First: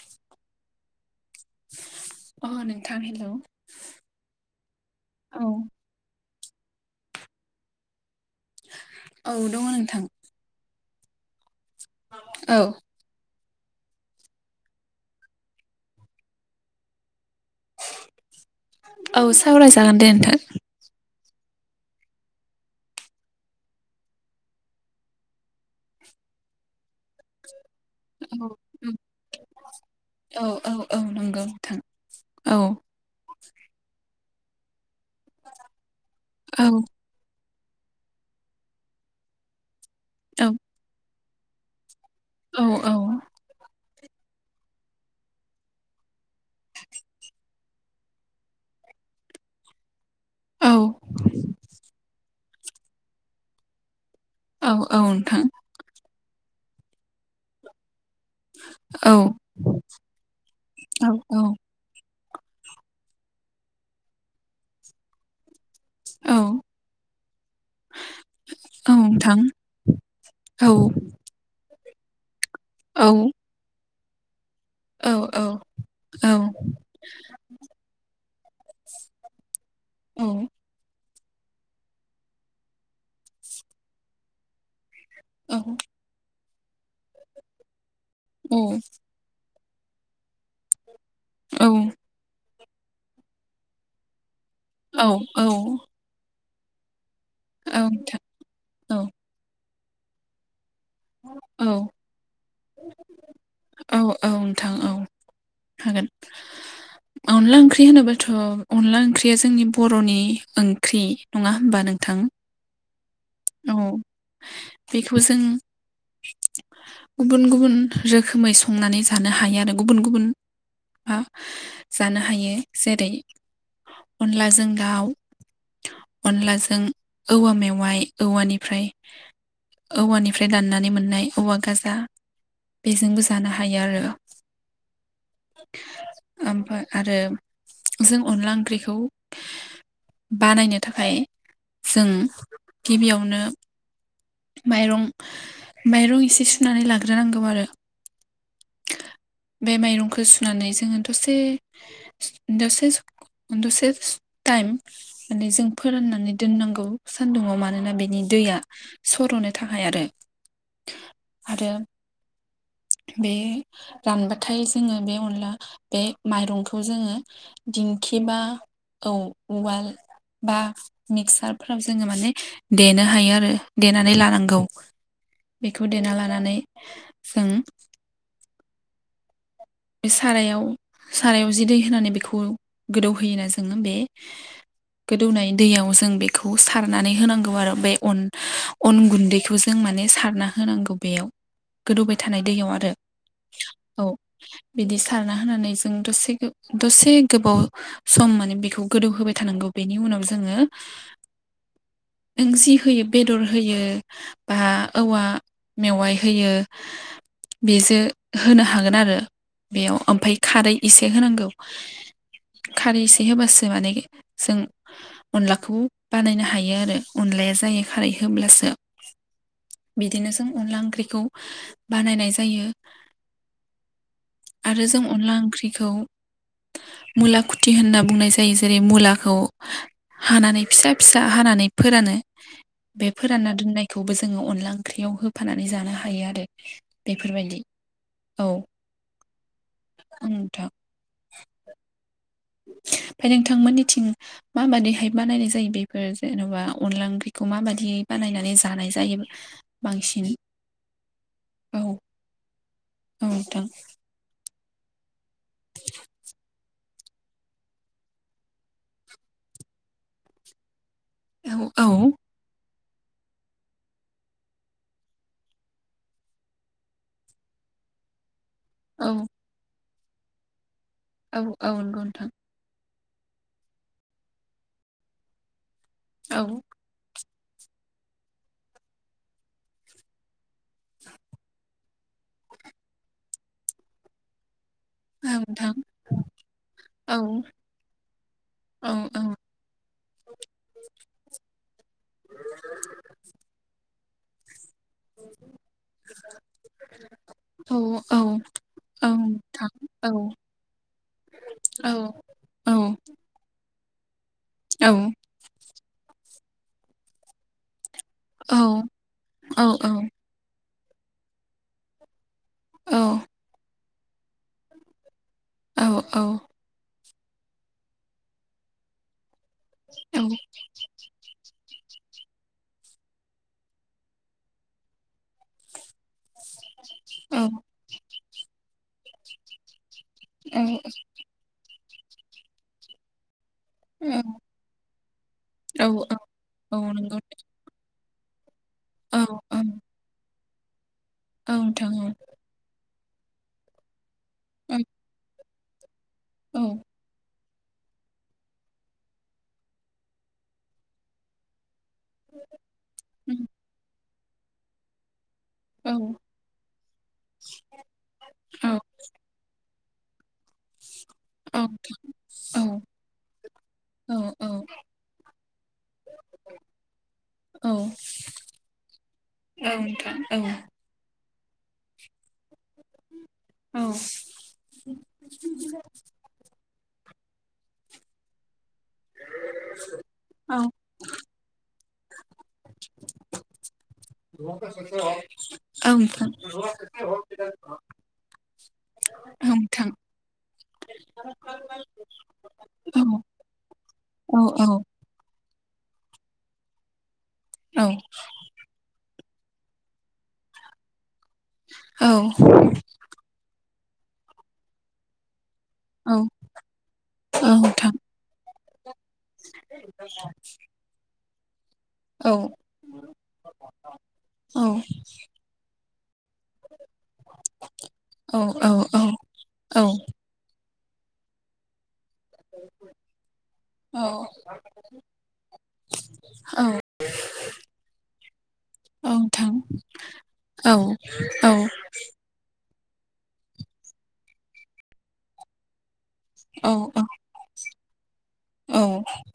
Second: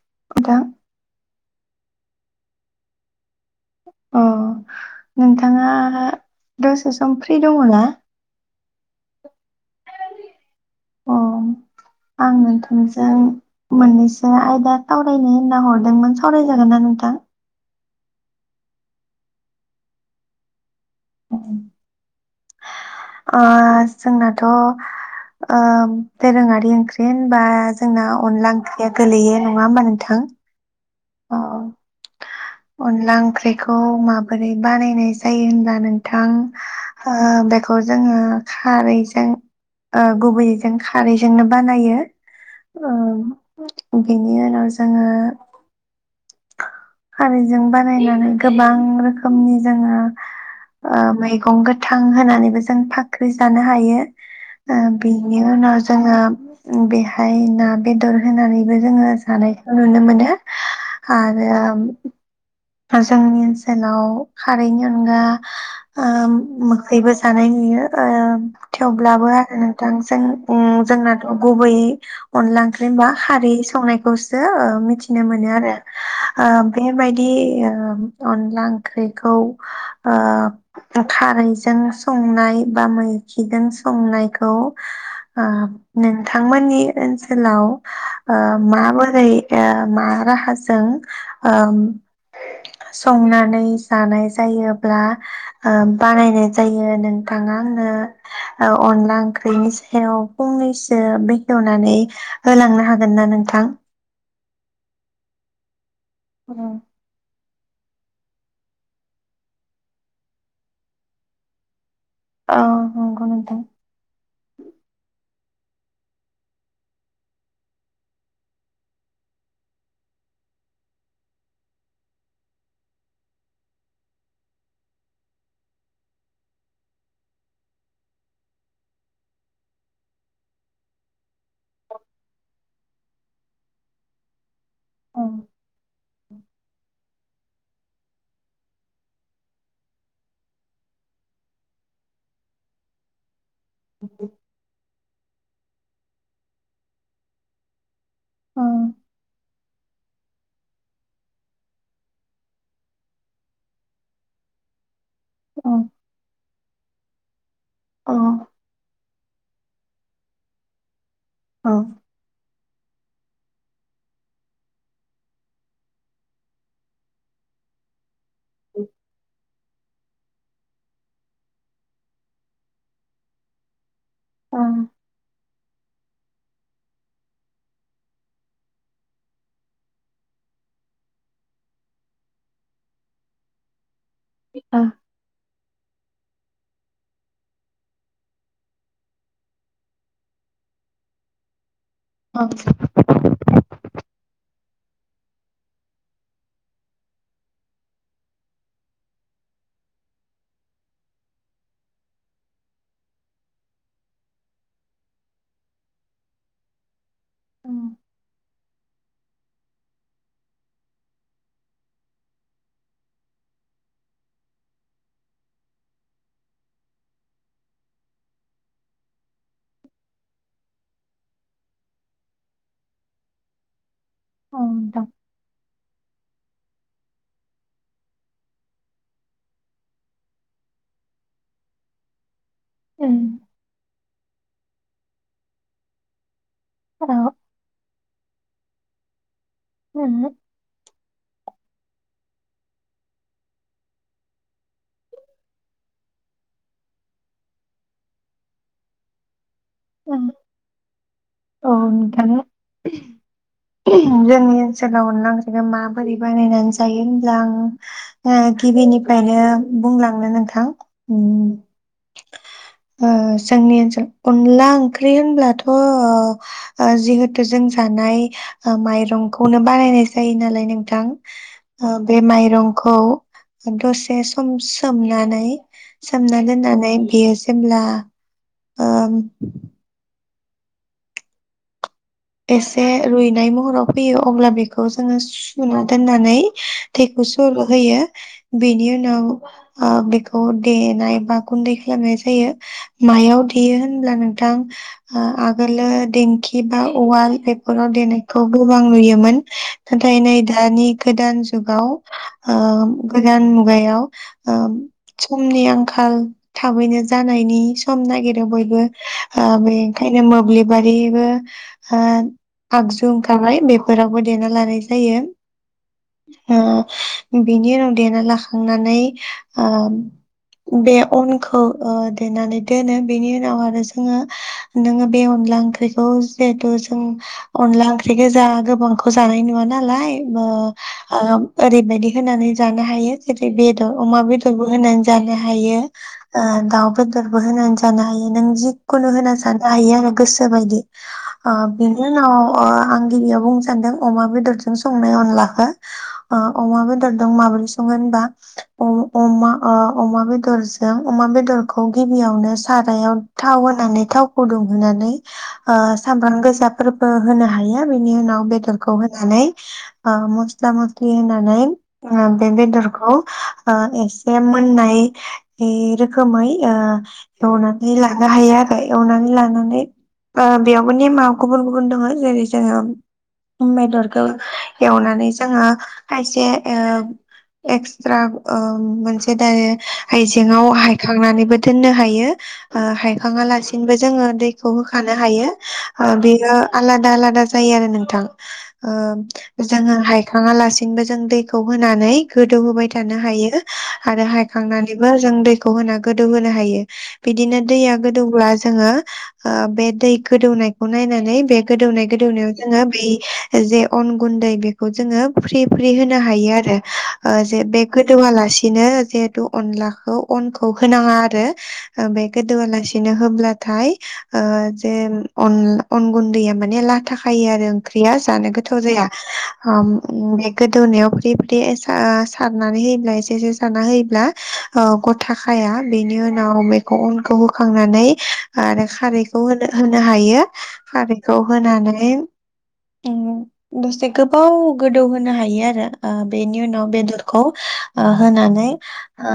[unintelligible] अ नोंथां हेलौ। अ औ नोंथाङा दसे सम फ्रि दङना? औ दङ नोंथां। अ। आं औ नोंथांजों मोननैसो आयदा सावरायनो होनना हरदोंमोन सावराय जागोनना नोंथां? औ सावरायजागोन दे नोंथां। ओ जोंनाथ' ओ दोरोङारि ओंख्रि बा जोंना अनदला ओंख्रिया गोलैयो नङा होमबा नोंथां। औ औ औ अ नंगौ नोंथां औ अनला ओंख्रिखौ मा बोरै बानाय जायो होनबा नोंथां औ ओ [unintelligible] खौ जोङो खारैजों ओ औ गुबैजों खारै जोंनो बानायो। औ औ अ। बेनि उनाव जोङो खारैजों बानायनानै गोबां रोखोमनि जोङो औ ओ मैगं गोथां होनानैबो जो जों फाख्रि जानो हायो। औ ओ औ बेनि नोंथां उनाव जोङो बेहाय ना बेदर होनानैबो जोङो औ जानायखौ नुनो मोनो औ औ आरो [inaudible] जोंनि ओनसोलाव खारैनि अनगा ओ औ मोखैबो जानाय नुयो ओ औ थेवब्लाबो नोंथां आरो नोंथां जों उम औ जोंनाथ' गुबैयै अनला ओंख्रि औ होनबा खारै संनाय [inaudible] जो ओ औ मिथिनो औ मोनो आरो औ ओ बेबाय [inaudible] अनला ओंख्रिखौ आ [inaudible] खारैजों संनाय बा मैखिजों संनायखौ आ औ नोंथ थांमोननि ओनसोलाव आ औ माबोरै ओ मा राहाजों ओम संनानै जानाय जायोब्ला नोंथां ओ बानायनाय जायो नों थाङा औ आंनो ओ अनला ओंख्रिनि स हेल' फंनैसो सो बेखेवनानै होलांनो हागोन ना नोंथां औ नोंथां औ हागोन होम अनला ओंख्रि होनोबाथ' अनला ओंख्रिया जोंनि बर'नि ओंख्रि नङा होमबा नों थां औ नंगौ नोंथां औ बेखौ जों गुबुन गुबुन रोखोमै संनानै जानो हायो आरो गुबुन गुबुना जानो हायो जेरै अनलाजों दाउ अनलाजों औवा मेवाइ औवानिफ्राय औवानिफ्राय दाननानै मोननाय औवा गाजा बेजोंबो जानो हायो आरो औ [inaudible] ओमफ्राय आरो जों अनला ओंख्रिखौ बानायनो थाखाय जों गिबियावनो माइरं माइरं एसे सुनानै लाग्रोनांगौ आरो औ बे माइरंखौ सुनानै जोङो दसे दसे दसे सम टाइम माने जों औ फोराननानै दोननांगौ सानदुङाव मा मानोना औ बेनि दैया लोंनो थाखाय आरो ओ आरो बे रानबाथाय जोङो बे अनला बे माइरंखौ जोङो दिंखि एबा औ। उवाल बा मिक्सारफोराव जोङो माने देनो हायो आरो। देनानै ओ औ लानांगौ बेखौ देना लानानै जों बे सारायाव -सारायाव जि दै होनानै बेखौ गोदौहोयोना जोङो बे नोंथां गोदौनाय दैयाव जों बेखौ सारनानै होनांगौ आरो बे अन गुन्दैखौ जों माने सारना होनांगौ बेयाव। गोदौबाय औ थानाय दैयाव आरो औ। [inaudible] बिदि सारना होनानै जों दसे -दसे गोबाव सम माने बेखौ गोदौ होबाय थानांगौ बेनि उनाव जोङो नों जि होयो बेदर होयो बा औवा मेवाइ होयो बेजों होनो हागोन आरो बेयाव ओमफाय खारै एसे होनांगौ खारै एसे होब्लासो माने जों अनलाखौ बानायनो हायो आरो अनलाया जायो खारै होब्लासो बिदिनो जों अनला ओंख्रिखौ बानायनाय जायो। आरो जों अनला ओंख्रिखौ मुला खुथि होनना बुंनाय जायो जेरै मुलाखौ हानानै फिसा फिसा हानानै फोरानो बे फोरानना दोननायखौबो जों जोङो अनला ओंख्रियाव होफानानै जानो हायो आरो। बेफोरबायदि औ। औ उम नोंथां। ओमफ्राय नोंथांमोननिथिं माबादिहाय बानायनाय जायो बेफोर जेनेबा अनला ओंख्रिखौ माबाददि बानायनानै जानाय जायो। बांसिन औ नोंथां औ नोंथां जोंनि ओनसोलाव अनला ओंख्रिखौ माबोरै बानायनानै जायो होनब्ला आं गिबिनिफ्रायनो बुंलांनो नोंथां उम औ औ। ओ जोंनि ओनसोलाव अनला ओंख्रि होनब्लाथ' जिहेथु जों जानाय औ माइरंखौनो बानायनाय जायो नालाय नों थां औ औ नंगौ बे नोंथां माइरं खौ दसे सम सोमनानै सोमना औ दोननानै बेयो जेब्ला ओम एसे रुइनाय महराव फैयो अब्ला बे खौ जोङो औ नोंथां सुना दोननानै औ दैखौ सर होयो बेनि औ उनाव औ ओ बेखौ देनाय बा गुन्दै खालामनाय जायो मायाव देयो होनब्ला नोंथां। ओ आगोलो दिंखि बा उवाल औ बेफोराव औ देनायखौ गोबां औ नुयोमोन नोंथां औ नाथाय नै दानि गोदान औ जुगाव ओ औ गोदान मुगायाव ओ औ समनि आंखाल थाबैनो जानायनि सम नागिरो औ बयबो औ औ बेनिखायनो मोब्लिब बारैबो आ आगजुं ओंखारबाय बे फोरावबो देना लानाय जायो। औ अ बिनि उनाव देना लाखांनानै आ बे अन औ ओ देनानै दोनो बेनि उनाव आरो जोंङो नोंङो बे अनला ओंख्रिखौ जिहेथु जों अनला ओंख्रि गोजा गोबां खौ जानाय नुवा नालाय औ [unintelligible] बायदि होनानै जानो हायो। बेदर अमा बेदरबो होनानै जानो हायो ओ दाउ नंगौ बेदरबो होनानै ज जानो हायो नों जि खुनु औ होना औ जानो हायो आरो गोसो बेबायदि ओ नोंथां बिदि उनाव ओ आं गिबियाव बुंनो सान्दों अमा औ बेदरजों संनाय अनलाखो आ औ अमाब दरदोंं माबोर संनो होमबा अ अमा ओ अमा बेदर जों अमा बेदर खौ गिबियावनो सारायाव थाव होनानै थाव फुदुंनानै ओ औ सामब्राम गोजाफोरबो होनो हायो बेनि उनाव औ बेदरखौ होनानै अ मस्ला म औ होनानै बे बेदरखौ औ एसे औ मोननाय रोखोमै ओ एवनानै औ लानो हायो आरो एवनानै लानानै नोंथां औ बेयाव नेमाव गुबुन गुबुन दङ जेरै जोङो औ बेदरखौ एवनानै जोङो खायसे ओ एक्सट्रा ओं मोनसे दायो आइजें औ आव हायखांनानैबो दोननो हायो ओ हायखाङा लासि बिदिनोबो जोङो दैखौ खानो हायो नोंथां औ नोंथां औ बेयो आलादा आलादा जायो आरो नोंथां। ओ औ जोङो हायखाङा लासिनोबो जों दैखौ होनानै गोदौ होबाय थानो हायो ।आरो औ औ नोंथां औ हायखांनानैबो जों दैखौ होना गोदौहोनो हायो। बिदिनो दैया गोदौब्ला जोङो ओ बे दै गोदौनायखौ नायनानै बे गोदौनाय गोदौनायाव जोङो बै जे अन गुन्दै बेखौ जोङो फ्रि फ्रि होनो हायो आरो जे बे औ गोदौआलासि बिदिनो जिहेतु अनलाखौ अनखौ होनाङा आरो बे गोदोआ लासिनो होब्लाथाय ओ जेन अन गुन्दैया माने लाथ खायो आरो ओंख्रिया जानो गोथाव जाया। गोदौनायाव फ्रि फ्रि ओ सारनानै होयोब्ला एसे एसे सारना होयोब्ला गथा खाया। बेनि औ उनाव बेखौ अनखौ होखांनानै औ खारै नोंथां होनो हायो। औ खारैखौ औ होनानै ओं दसे गोबाव गोदौ होनो हायो आरो। ओ बेनि औ उनाव बेदरखौ ओ होनानै औ ओ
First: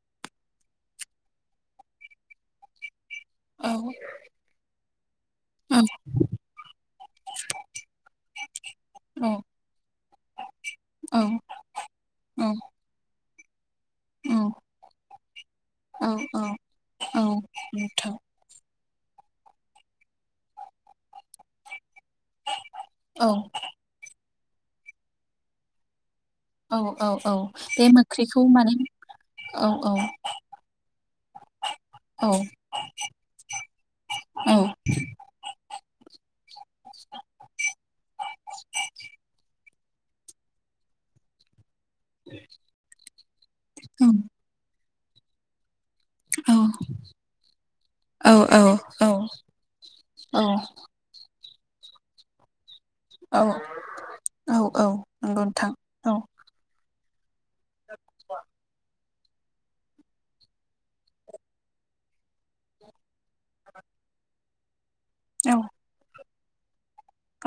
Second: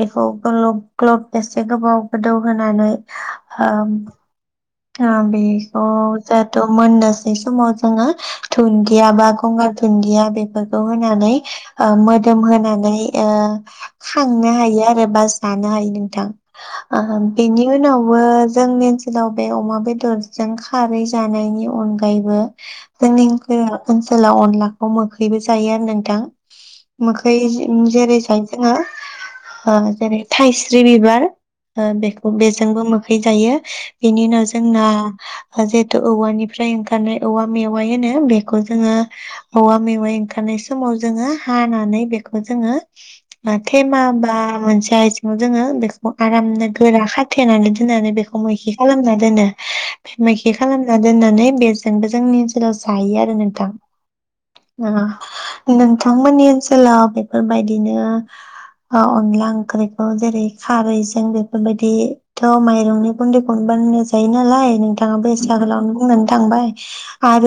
बेखौ ग्लब ग्लब बेसे गोबाव गोदौ होनानै ओ औ। बेखौ औ जेहेथु मोननोसै समाव जोङो दुन्दिया बा गंगार दुन्दिया बेफोरखौ होनानै मोदोम होनानै ओ खांनो हायो आरो बा जानो हायो औ नोंथां। ओ बेनि उनावबो जोंनि हेलौ। बे अमा बेदरजों खारै जानायनि अनगा यैबो जोंनि औ औ ओनसोला ओनसोलाव अनलाखौ मोखैबो जायो आरो नोंथां। नोंथां औ औ औ मोखै जे बे जेरै मोख्रिखौ जाय माने जोंहा औ ओ औ जेरै थाइस्रि बिबार ओ औ बेखौ बेजोंबो मोखै जायो। बेनि उनाव औ जोंना जिहेतु औवानिफ्राय ओंखारनाय औवा मेवाइ होनो बेखौ जोङो औवा मेवाइ ओंखारनाय समाव जोङो हा नानै बेखौ जोङो ओ थेमा औ बा मोनसे [unintelligible] खौ औ आरामनो गोरा खाथेनानै दोननानै औ बेखौ मैखि खालामना दोनो बे मैखि खालामना दोननाय नानै बेजोंबो‌ जोंनि ओनसोलाव जायो आरो औ नोंथां औ नंगौ नोंथां औ नोंथांमोननि ओनसोलाव बे फोरबायदिनो। अ अनला ओंख्रिखौ जेरै खारैजों बेफोरबायदिथ' माइरंनि गुन्दै खनबानो जायोनालाय‌ नोंथां थाङाबो एसे औ आगोलावनो बुंनानै थांबाय।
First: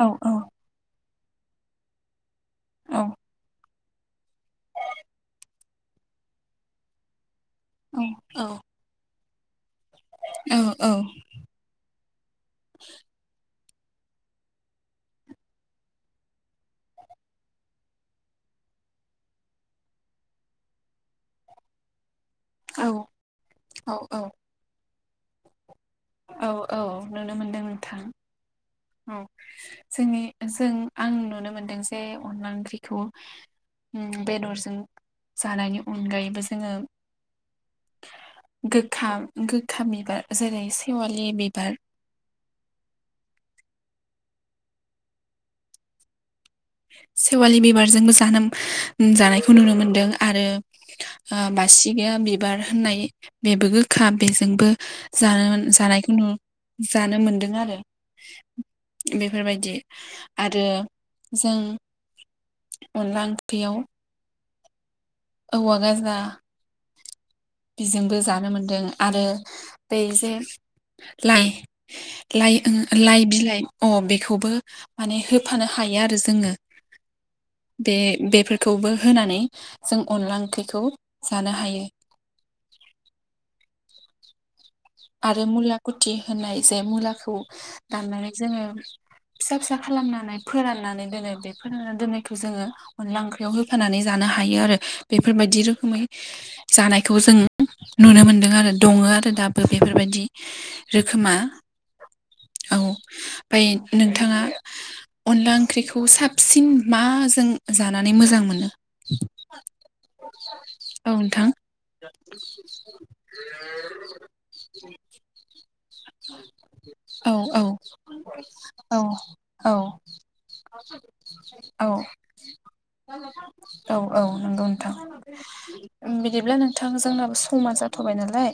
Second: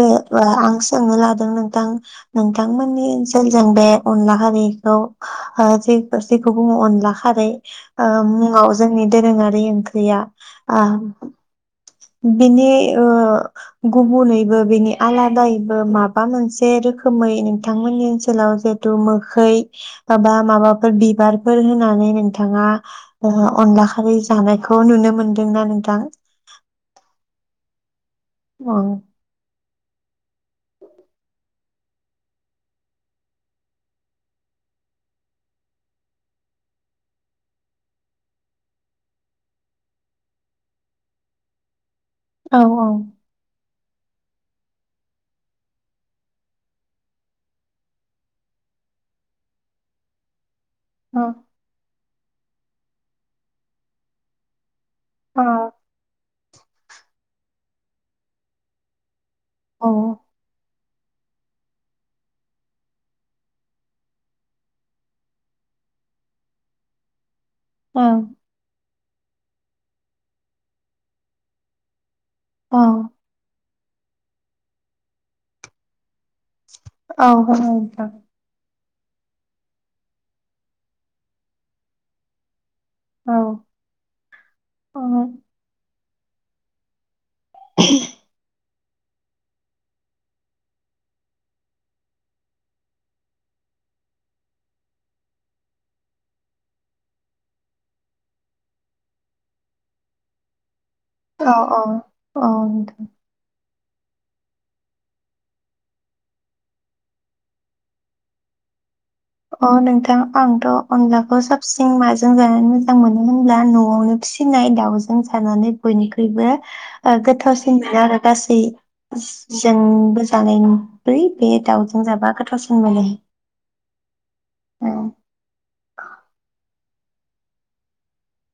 औ औ बा आं सोंनो लादों नोंथां। औ नोंथांमोननि ओनसोलजों बे। अनला खारैखौ ओ जे जेखौ बुङो अनला खारै। ओ मुङाव जोंनि - दोरोङारि ओंख्रि ख्रैया। [inaudible] बिनि ओ। गुबुनैबो बेनि आलादायैबो माबा मोनसे रोखोमै नोंथांमोननि ओनसोलाव जेहेतु मोखै बा बा माबाफोर बिबारफोर होनानै नों थाङा ओ औ अनला खारि जानायखौ नुनो मोनदोंना नों औ औ नुनो मोनदों नोंथां औ जोंनि जों आं नुनो मोनदों बे अनला ओंख्रिखौ उम बेदरजों जानायनि अनगायैबो जोङो गोखा गोखा बिबार जेरै सेवालि बिबार औ औ सेवालि बिबारजोंबो जानो जानायखौ नुनो मोनदों आरो औ आ बासि गिया बिबार होननाय बेबो गोखा बेजोंबो जानो मोन जानायखौ नु जानो मोनदों आरो बे बेफोरबायदि औ आरो जों अनला ओंख्रियाव औवा गाजा औ बिजोंबो जानो मोनदों आरो बेैजे लाइ लाइ औ ओ लाइ बिलाइ अ बेखौबो माने होफानो हायो आरो जो औ [unintelligible] खौबो होनानै जों अनला ओंख्रिखौ जानो हायो औ आरो मुला कुति होननाय जे मुलाखौ दाननानै जोङो फिसा फिसा खालामनानै फोराननानै दोनो बे फोरानना दोननायखौ जोङो अनला ओंख्रियाव होफानानै जानो हायो आरो बेफोरबायदि रोखोमै जानायखौ जों नुनो मोनदों आरो दङो आरो दाब बेफोरबायदि औ औ औ नोंथां बै नोंथाङा अनला ओंख्रिखौ साबसिन माजों जानानै मोजां मोनो अ नोंथां आंथ' औ अनलाखौ नोंथां साबसिन माजों जानानै मोजां मोनो होनब्ला न'आवनो फिसिनाय दाउजों जानानै बयनिख्रुइबो ओ औ औ गोथावसिन मोनो आरो गासै औ ज औ जोंबो जानाय बै बे औ दाउजों जाबा गोथावसिन मोनो औ औ नंगौ औ नोंथां बिदिब्ला नों थां जोंनाबो समा जाथ'बाय नालाय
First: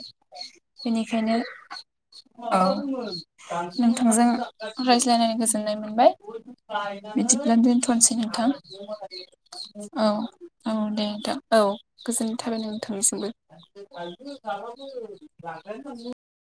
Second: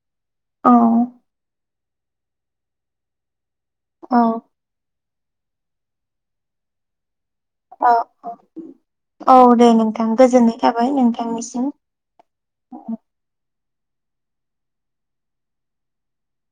औ बेनिखायनो [unintelligible] औ नोंथांजों रायज्लायनो गोजोननाय मोनबाय बिदिबानो औ दोनथ'नोसै नोंथां औ दे औ नोंथां गोजोननाय औ थाबाय दे दा औ नोंथांनिसिम गोजोननाय थाबाय न नोंथांनिसिमबो [unintelligible]